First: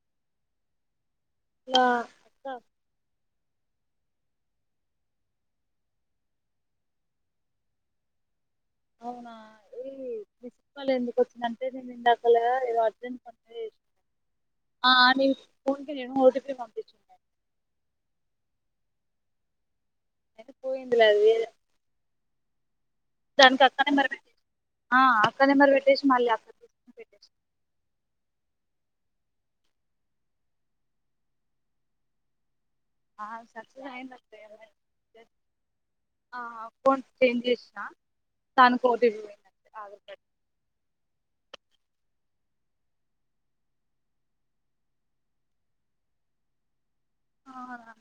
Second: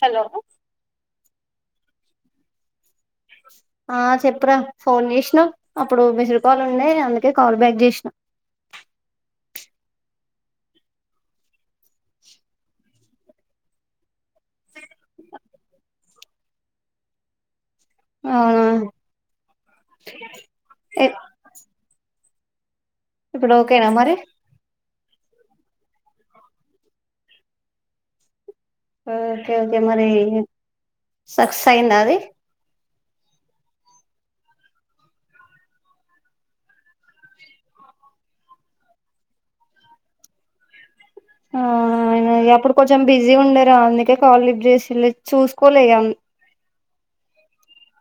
Hello లో అక్కా ఆ చెప్పు రా ఫోన్ జేసినవ్ అప్పుడు మిస్డ్కాలు ఉండే అందుకే కాల్ బ్యాక్ జేస్నా అవునా ఏ మిస్కాల్ ఎందుకు వచ్చింది అంటే నేను ఇందాకలా ఏదో అర్జెంట్ పనుంటే చేసిన నీ ఫోన్ కి నేను ఓటీపీ పంపించ అవునా అయితే పోయిందిలే ఏ అది ఇప్పుడు దానికి అక్క ఓకేనా నెంబర్ మరి పెట్టే ఆ అక్క నెంబర్ పెట్టేసి మల్లి [unintelligible] ఓకే ఓకే మరి సక్సస్ అయ్యిందా అది ఆ సక్సెస్ అయింద ఆ అకౌంట్ చేంజ్ చేసినా దానికి ఓ టి పీ పొయ్యింది అంతే ఆధార్ కార్డ ఆ అప్పుడు కొంచెం బిజీ ఉండే రా అందుకే కాల్ లిఫ్ట్ చేసైలె చూసుకోలేగా అవ్నా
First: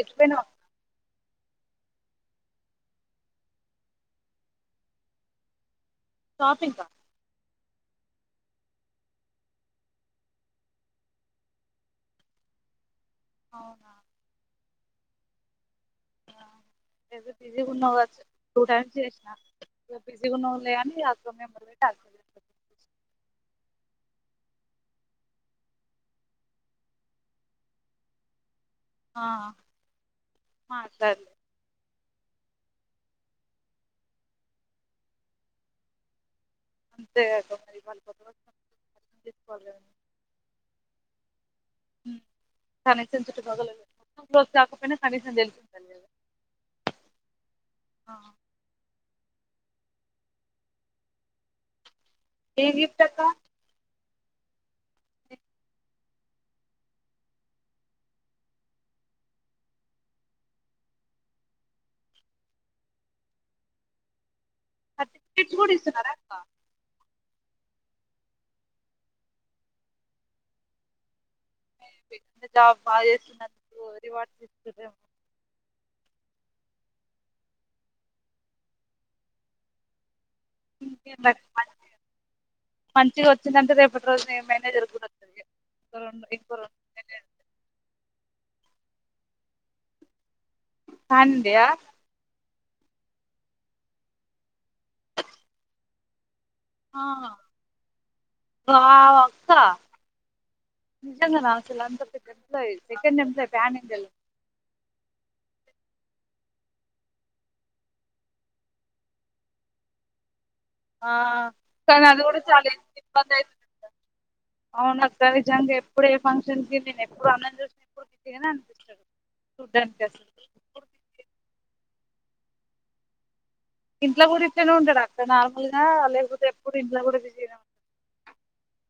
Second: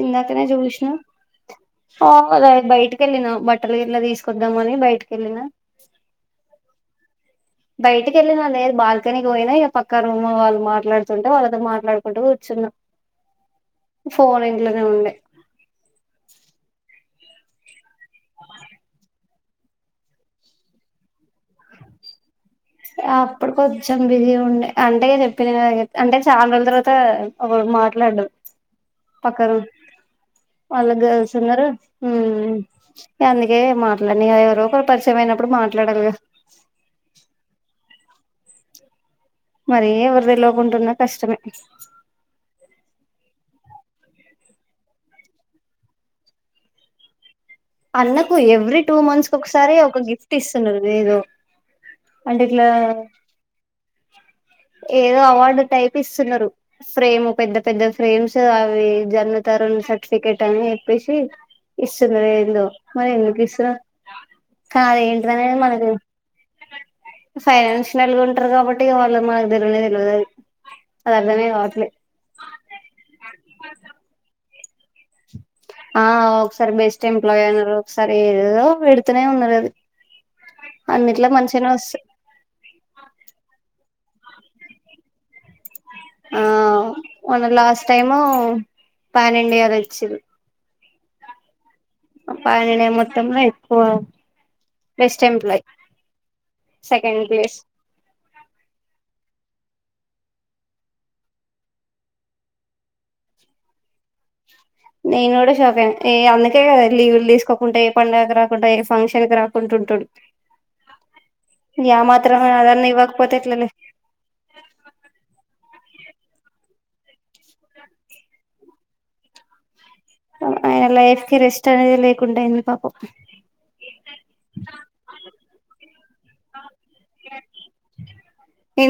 ఇందాకనే జూస్నా కావాలే బయటికి వెళ్ళినా బట్టలు గిట్ల తీసుకొద్దాము అని బయటికి వెళ్ళిన షాపింగ్ గా బయటకి వెళ్ళినా లేదు బాల్కనీకి పోయినా ఇక పక్కా రూమ్ వాళ్ళు మాట్లాడుతుంటే వాళ్ళతో మాట్లాడుకుంటూ కూర్చున్నా. అవునా ఫోన్ ఎం లేదా ఉన్డాయ్ ఏదో బిజీ ఉన్నా కవచ్చు టూ టైమ్స్ చేసినా బిజీ ఉన్నవ్ లే అని అ మెంబర్ పెట్టి [inaudible] అప్పుడు కొంచెం బిజీగా ఉండే అంటే చెప్పిన అంటే చాలా రోజుల తర్వాత ఒకడ్ మాట్లాడిన్ ఆ పక్కారు వాళ్ళ మాట్లాడలే గర్ల్స్ ఉన్నారు ఊ అందుకే మాట్లాడని ఎవరో ఒకరు పరిచయం అయినప్పుడు మాట్లాడాలిగా అంతే కదా చేసుకోవాలి కదా మరీ ఎవరి తెలోకుంటున్నా కష్టమే కనీసించు మగలే మొత్తం క్ కాకపోయినా కనీసం తెలుసింద కదా అన్నకు ఎవ్రీ టూ మంత్స్ ఒకసారి ఒక గిఫ్ట్ ఇస్తున్నారు ఏదో అంటే ఇట్లా ఏం గిఫ్ట్ అక్క ఏదో అవార్డు టైపు ఇస్తున్నారు ఫ్రేమ్ పెద్ద పెద్ద ఫ్రేమ్స్ అవి జన్న్నతరు సర్టిఫికెట్ అని చెప్పేసి ఇస్తున్నారు. మరి ఎందుకు ఇస్తున్నారో కాదే సర్టిఫికెట్స్ ఏంటిదనేది కూడా మనకు ఇస్తున్నారా అక్క ఫైనాన్షియల్ వాళ్ళు ఉంటారు కాబట్టి వాళ్ళు మకు తెలియలేదు తెలిదు అద అర్థమే కావట్లే జాబ్ బాగా చేస్తుంది రివార్డ్ ఆ ఒకసారి బెస్ట్ ఎంప్లాయీ అయిన ఒకసారి ఏదో పెడుతూనే ఉన్నారు. అది ఇంకెంది అన్నిట్లో మంచిగానే మరి మంచి వస్తాయి మంచిగా వచ్చిందంటే రేపు రోజు మేము మేమే తిరుగుతం ఆ మోన్న లాస్ట్ టైము [unintelligible] వచ్చిలు [unintelligible] పనినే మొత్తంలో ఎక్కువ బెస్ట్ ఎంప్లాయ్ ఆ సెకండ్ ప్లేస్ వావ్ అక్క నిజంగా రా అసలు అంత పెద్ద ఎంప్లాయ్ సెకండ్ ఎంప్లాయ్ పనికేల్ నేను కూడా షాక్ అయిన ఏ అందుకే కదా లీవులు తీసుకోకుండా ఏ పండుగకి రాకుండా ఏ ఫంక్షన్ కి రాకుండా ఉంటాడు ఆ ఇగ ఆ కానీ అది కూడా మాత్రం చాల అదన్నా ఇబ్బంది ఇవ్వకపోతే అయితుంది ఎట్లలే అవును అక్క విజాం చెప్పావ్ ఇప్పుడ ఫంక్షన్ కి నేను ఎప్పుడు అన్నం చూసినప్పుడు అనిపిస్తాడు చూడ్డానికి అసలు అయన ఎప్పుడు బిజీ లైఫ్ కి రెస్ట్ అనేది లేకుండా అయింది పాపం ఇంట్లో కూడా ఇట్లనే ఉంటాడాఅక్క నార్మల్ గా లేకపోతే ఎప్పుడు ఇంట్లో కూడా బిజగా ఉంట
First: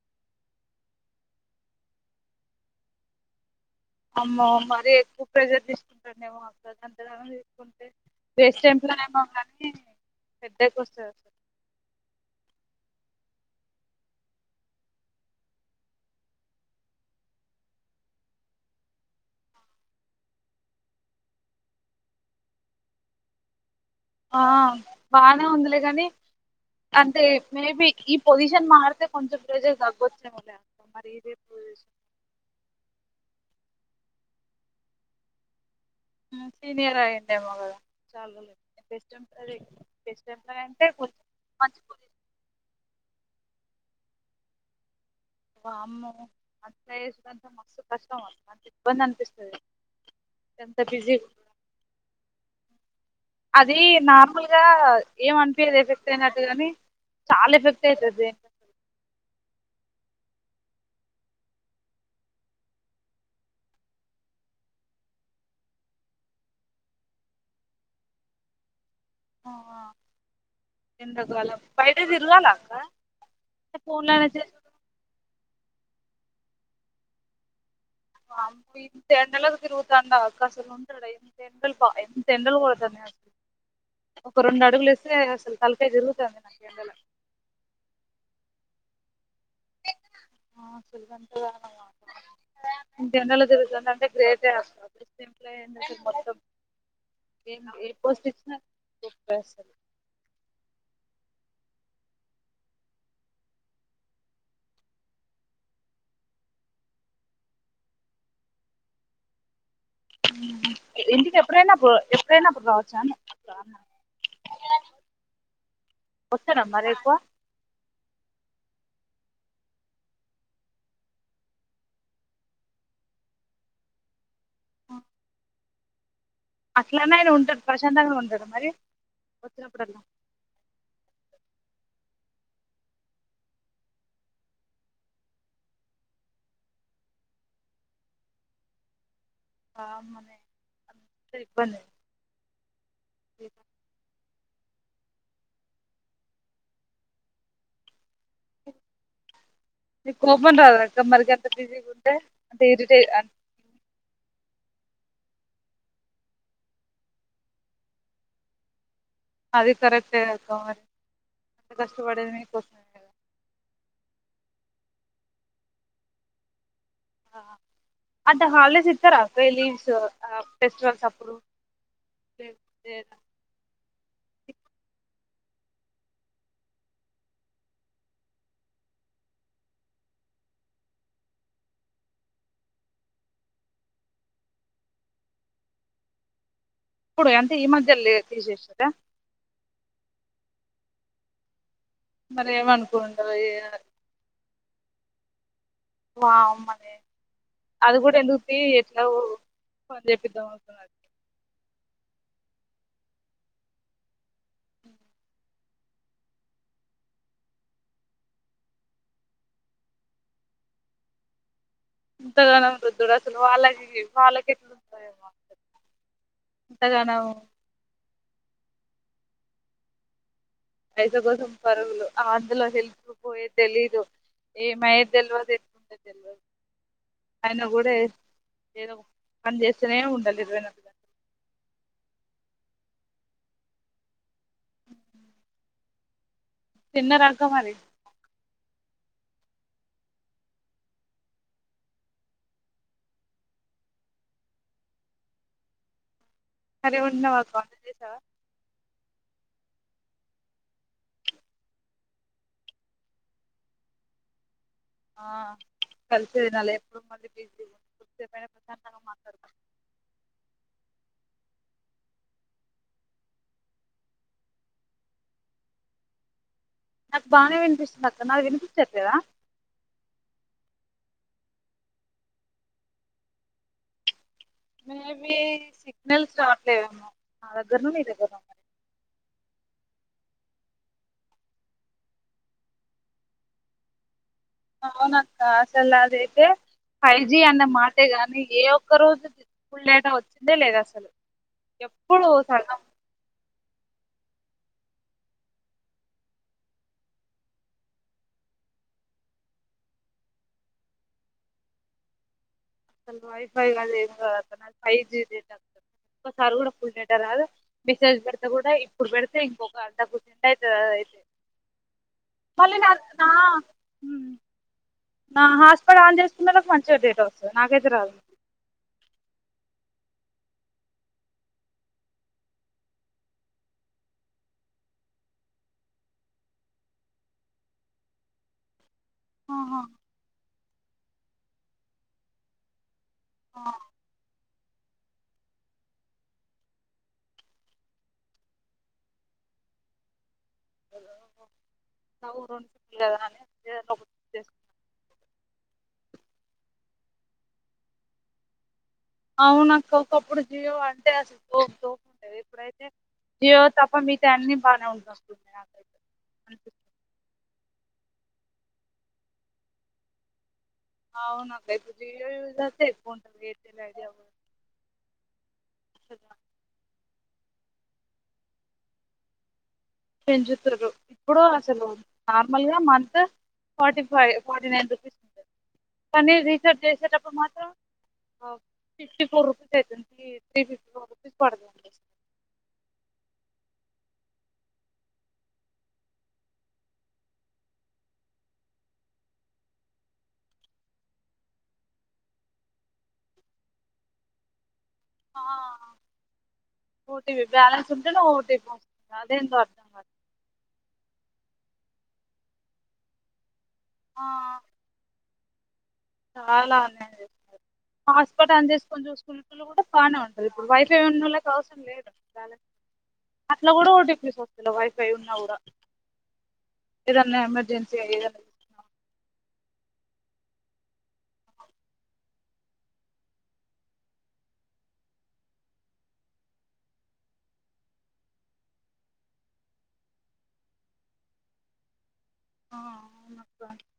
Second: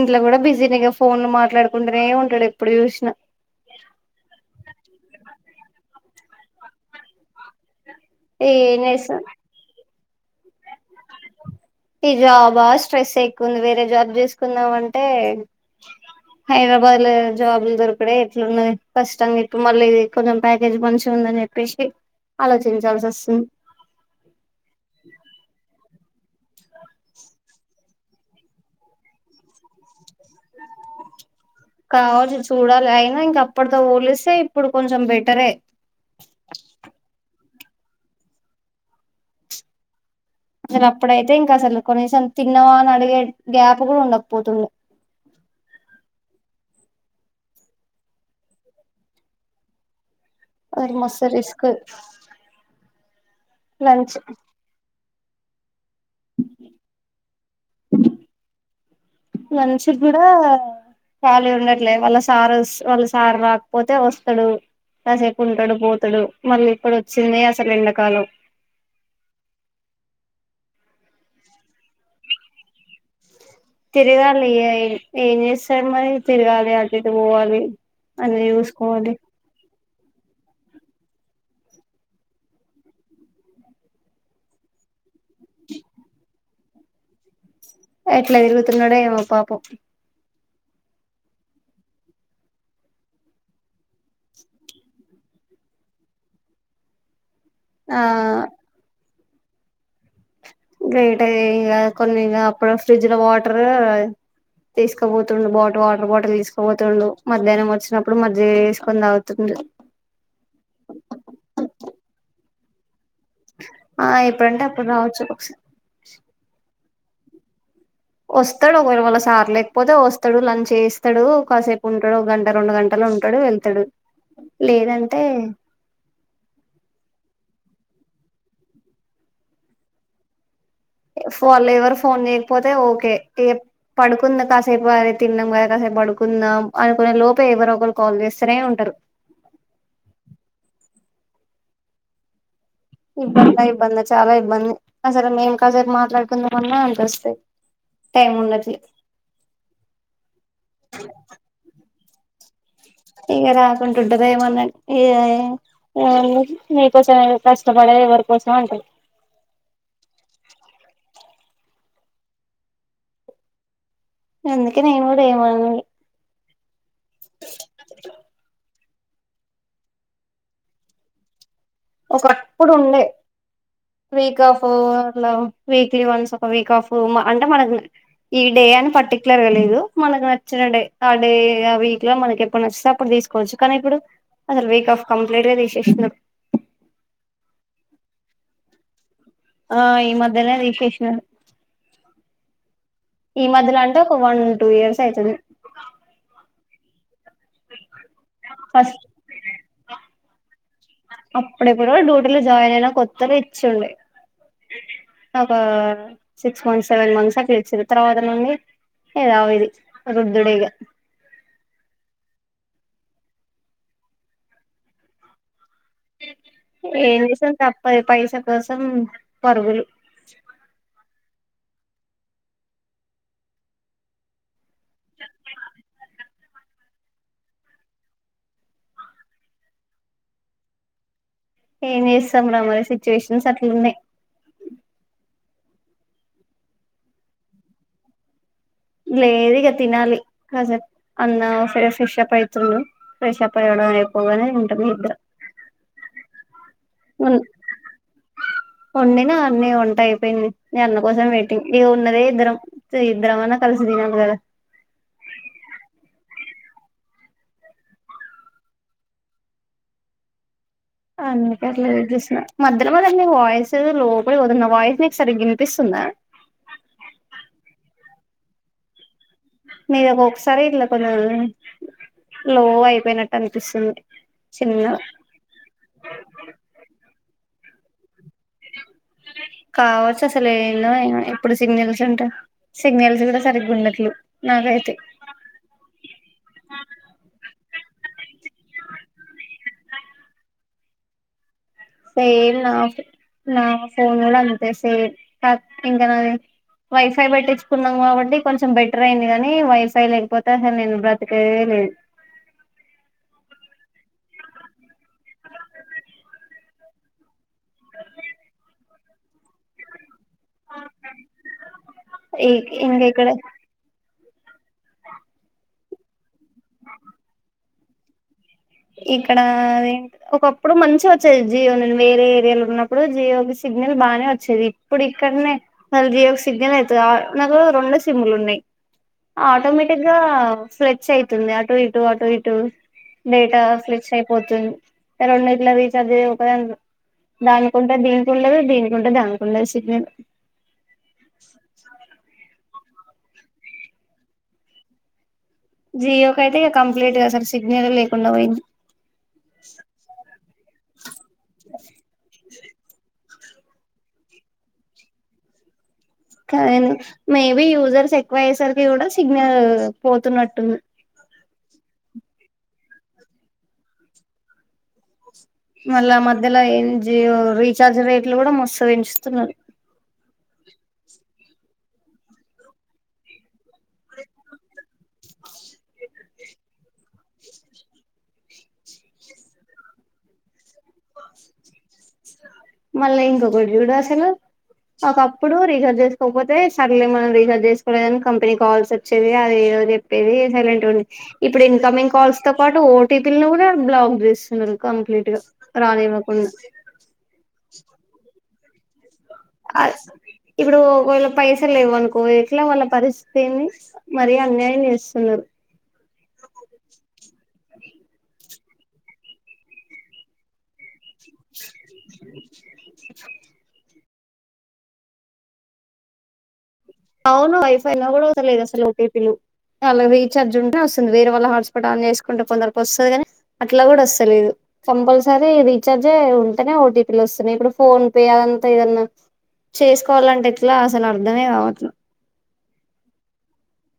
ఇంట్లో కూడా బిజీనిగా ఫోన్లు మాట్లాడుకుంటూనే ఉంటాడు ఎప్పుడు చూసినా అమ్మ మర ఎక్కువ ప్రెజర్ తీసుకునే అక్కడంత తీ రేస్ ఏం చేస్తాం [unintelligible] పెద్దకి వస్తారు సార్ ఈ జాబా స్ట్రెస్ ఎక్కువంది వేరే జాబ్ చేసుకుందాంంటే హైదరాబాద్ లో జాబ్లు దొరికడ ఎట్లున్నా కష్టంగా ఇప్పుడు మళ్ళీ కొంచెం ప్యాకేజ్ మంచి ఉందని చెప్పేసి ఆలోచించాల్సి వస్తుంది. ఆ బానే ఉందిలే కాని అంతే మేబి ఈ పోజిషన్ మారీతే కొంచం ప్రేజర్ తగ్గొచ్చు కావచ్చు చూడాల అయినా ఇంకా ఇప్పటితో పోలిస్తే ఇప్పుడు కొంచెం బెటరే సీనియర్ ఆగింద మగ చాలస్ అసలు అప్పుడైతే ఇంకా అసలు కొన్నిసం తిన్నావా అని అడిగే గ్యాప కూడా ఉండపోతున్నా అమ్ మంతయసంత మసు కష్టం మ అంత ఇబంద అనిపిస్తుది మోసం రిస్క్ అది లంచ్ నార్మల్గా ఏ మనపిద ట్ అయినట్టుగాని చాలా ఎఫెక్ట్ అవుతుది ద లంచ్ ఖాళీ ఉండట్లే వాళ్ళ సారు వాళ్ళ సార్ రాకపోతే వస్తాడు కాసేపు ఉంటాడు పోతాడు మళ్ళీ ఇక్కడ వచ్చింది అసలు ఎండాకాలం ఎంతకు అల ఫైవ్ డేస్ ఇల్వాలా అక్క ఫోన్ లోనే తిరగాలి చేసు ఏం చేస్తారు మరి తిరగాలి అంటితే పోవాలి అన్ని అమ్ ఇంత చూసుకోవాలి ఎల ఇరు అసలు ఉంటాడు ఎమి ఎండలు ఎనిమి ఎండలు కొడతా అసలు ఒక రెండు అడుగులు వస్త అసలు తల్కాయ జరుగుతు అద నా కేందల ఎట్లా ఇరుగుతు నోడ ఏమ పాప ప ఆ సులుదంటగా ఇంకెన్నలో తిరుగుతు అంటే గ్రేటస్తంట్లో ఏ మొత్తం ఏ ఏ ఆ పస్తి బస్ గైట్ అయ ఇక కొన్ని అప్పుడు ఫ్రిడ్జ్ లో వాటర్ తీసుకోపోతుడు బాటిల్ వాటర్ బాటిల్ తీసుకోపోతుడు మధ్యాహ్నం వచ్చినప్పుడు మధ్య వేసుకొని అవుతుంది ప్రేనాపుర్వచ్చా ఆ ఇప్పుడుంటే అప్పుడు రావచ్చు ఒకసారి కు వస్తాడు ఒకవేళ వాళ్ళ సార్ లేకపోతే వస్తాడు లంచ్ చేస్తాడు కాసేపు ఉంటాడు ఒక గంట రెండు గంటలో ఉంటాడు వెళ్తాడు లేదంటే అట్లనే ఆయన ఉంటాడు ప్రశాంతంగా ఉంటాడు మరి వచ్చినప్పుడల్లా ఫోన్ ఎవరు ఫోన్ చేయకపోతే ఓకే పడుకుందాం కాసేపు అది తిన్నాం కదా కాసేపు పడుకుందాం అనుకునే లోప ఎవరు ఒకరు కాల్ చేస్తారే ఉంటారు ఆ మనే అప్పనే ఇబ్బందా ఇబ్బందా చాలా ఇంది ఇబ్బంది అసరే మేం కాసరి మాట్లాడుకుందామన్నా అనింత వస్తాయి నీ కోపం రాదా అక్క మరిగాంత బిజ అ ఈగ రాకుంంట ఉడ్దా ఏ మన్నా ఇ మీకోసం కష్టపడ ఎవరి కోసం అంటుంది అది కరెక్టే కక్క మరి అ కష్టపడేది మీకు వసం కదా ఎందుకే నేను కూడా ఏమన్ది హా అట హాల్డేస్ ఇస్తారా ఫైవ్ లీవ్స్ ఆ ఫెస్టివల్స్ అప్పుడు ఒకప్పుడు లేకపోతే ఉండే week off hello weekly once ఒక వీక్ ఆఫు అంటే మనకు ఈ డే అని పర్టికులర్ గా లేదు. మనకు నచ్చిన డే ఆ డే ఆ వీక్ లో మనకి ఎప్పుడు నచ్చితే అప్పుడు తీసుకోవచ్చు. కానీ, ఇప్పుడు అసలు వీక్ ఆఫ్ కంప్లీట్ గా తీసేస్న్నారు ఇప్పుడు అంతే ఈ మధ్య లే తీసేసదా ఆ ఈ మధ్యనే తీసేస్నారు మరి ఏమనుకుంటారు ఏ అంటే ఒక వన్ టూ ఇయర్స్ అయ్తుంది మా అమ్మనే అది గూడా ఎందుకు తీ ఎట్లా ఫస్ట్ చెపిద్దామవుతున్నది అప్పుడేప్పుడో డ్యూటీలో జాయిన్ అయినా కొత్త ఇచ్చుండే ఒక సిక్స్ మంత్స్ సెవెన్ మంత్స్ అట్లా ఇచ్చిర్రు తర్వాత నుండి యదా విది రుద్దుడేగా ఎంతగనం రుద్ధుడు అసలు వాళ్ళ వాళ్ళకి ఎట్లోస్తాయో మనసులు ఏం జేసాం తప్పదు పైస కోసం పగురులు పైస కోసం పరుగులు అందులో హెల్ప్ప్ పోయే తెలీదు ఏమైద్దెల్వదు ఎటు [unintelligible] తెల్వదు ఆయిన గూడా ఏదో పని చేస్తేనే ఉండాలి ఇరవై నాలుగు గంటలు ఏం జేస్తాం రా మరి సిచ్యువేషన్స్ అట్లున్నాయ్ తిన్నరా అక్కా మరి లేదు ఇగ తినాలి కాసేప్ అన్న ఫ ఫ్రెషఅప్ అయితుండు ఫ్రెష్అప్ అవ్వడం అయ్పోగానే ఉంటది నిద్ర అరే వొండినవా అక్కా జేసావా వొండినా అన్నీ వంట అయిపోయింది నీ అన్న కోసం వెయిటింగ్ ఇది ఉన్నదే ఇద్దరం ఇద్దరం అన కలిసి దినల్ల కదా ఆ కలిసి దినల్ల ఎప్పుడు మళ్ళీ బిజి కొద్ది సేపైనా ప్రశాంతంగా మాట్లాడతారు అందుకే అట్లా జేసేసిన మధ్యలో మద నీ వాయిస్ లోపడి పోతుంది నా వాయిస్ నీకు సరిగ్గ ఇనిపిస్తుందా నాకు బానే వినిపిస్తుంది అక్క నాది వినిపిచ్చట్లేదా నీది ఒకొక్కసారి ఇలా కొంచెం లో అయిపోయినట్టు అనిపిస్తుంది చిన్నగా మేబి సిగ్నల్స్ రావట్లేదేమో నా దగ్గర్నా నీ దగ్గర్నా కావచ్చు అసలు ఏమ్ లే సిగ్నల్స్ ఉంటయి సిగ్నల్స్ కూడా సరిగ్గున్నట్లు అవునక్క అసలు నాదైతే ఫైవ్ జీ అన్న మాటే గాని ఏ ఒక్క రోజు ఫుల్ డేట వ వచ్చిందే లేదు అసలు ఎప్పుడు సైడ్ లా సగం ఆఫై నా ఫోన్ గడా అంతే సేమ్ కాక్ ఇంకా న వైఫై పెట్టించుకున్నాం కాబట్టి, కొంచెం బెటర్ అయింది కానీ వైఫై లేకపోతే అసలు నేను బ్రతకేదే లేదు అసలు వైఫై అది ఏం కాదు నాది ఫైవ్ జి డేట ఒకసారి కూడా ఫుల్ డేటా రాదు మెసేజ్ పెడితే కూడా ఇప్పుడు పెడితే ఒక అర్ధకూర్చుంటే ఈ ఇంక ఇక్కడ [unintelligible] నా హాస్ట్పాట్ ఆన్ జెస్ పిల్లలకు మంచిగా డేటా వస్తది నాకైతే రాదు. ఇక్కడ అదే ఒకప్పుడు మంచి వచ్చేది జియో వేరే ఏరియాలో ఉన్నప్పుడు జియోకి సిగ్నల్ బానే వచ్చేది ఇప్పుడు ఇక్కడనే జియోకి సిగ్నల్ అయత నాకు రెండు సిమ్లు ఉన్నాయి ఆహా ఆటోమేటిక్గా ఫ్లెచ్ అయితుంది అటు ఇటు అటు ఇటుూ నే ఫ్లెచ్ అయిపోతుంది రెండు ఇట్ల రీచార్జ్ అయ ఒకద దానికింటే దీనికిండదు దీనికింటే దానికిండదు సిగ్నల్ ఊ కదా అని [unintelligible] జియో క అయితే ఇక కంప్లీట్ గా అసలు సిగ్నల్ లేకుండా పోయింది అవునక్కా ఒకప్పుడు జియో వాడితే అసల్ జీయో తప్ప మిగతావన్నీ బానే ఉంటు నా కాదను మేం ఇవి యూజర్స్ ఎక్కువ అయేసరికి కూడా సిగ్నల్ పోతున్నట్టు ఉంది అవును అక్క జియో యూజర్స్ ఎక్కువ ఉంటుది ఎయిర్టెల్ ఐడియా అవి మళ్ళ మధ్యల ఏం జియో రీచార్జ్ రేట్లు కూడా మస్తు పెంచుతున్నారు పెంచుతుండ్రు ఇప్పుడు అసలు నార్మల్ గా month forty five forty nine rupees ఉంటది కానీ రీచార్జ్ చేసేటప్పుడు మాత్రం ఫిఫ్టీ ఫోర్ రూపీస్ అవుతుంది త్రీ ఫిఫ్టీ ఫోర్ రూపీస్ పడతుంది మళ్ళీ ఇంకొకటి చూడు అసలు ఒకప్పుడు రీచార్జ్ చేసుకోకపోతే సర్లీ మనం రీఛార్జ్ చేసుకోలేదని కంపెనీ కాల్స్ వచ్చేది అది ఏదో చెప్పేది సైలెంట్ ఇప్పుడు ఇన్కమింగ్ కాల్స్ తో పాటు ఓటీపీ ను కూడా బ్లాక్ చేస్తున్నారు కంప్లీట్ గా ఆ రానివ్వకుండా బాలన్స్ ఉంటే ఓటీపీ వస్తుంది అదేందో అర్థం కాదు ఇప్పుడు ఒక వేల పైస లేవు అనుకో ఎట్లా వాళ్ళ పరిస్థితిని ఏంది ఆ మరి అన్యాయం చేస్తున్నారు చాలా అన్యాయం చేస్తున్నారు హాస్పిటల్ అంద చేేసి కొంచెం స్కూల్లు కూడా బానే ఉంటాది ఇప్పుడు వైఫ వైఫై ఉన్నోళ్లకు అవసరం లేదు బాలన్స్ అట్లా కూడా ఓటిపి వైఫై ఉన్నా కూడా ఏదన్నా అవును వైఫై ఎమర్జెన్సీ లో కూడా ఏదన్నా అవతలేదు అసలు ఓటీపీలు అలావి రీచార్జ్ ఉంటేనే వస్తుంది వేరే వాళ్ళ హాట్స్పాట్ ఆన్ చేసుకుంటే కొందరకు వస్తుంది ని అట్లా కూడా వస్తలేదు కంపల్సరీ రీచార్జే ఉంటేనే ఓటీపీలు వస్తున్నాయి ఇప్పుడు ఫోన్ పే అదంతా ఏదన్నా చేసుకోవాలంటే ఇట్లా అసలు అర్థమే కావట్లే ఆ [unintelligible]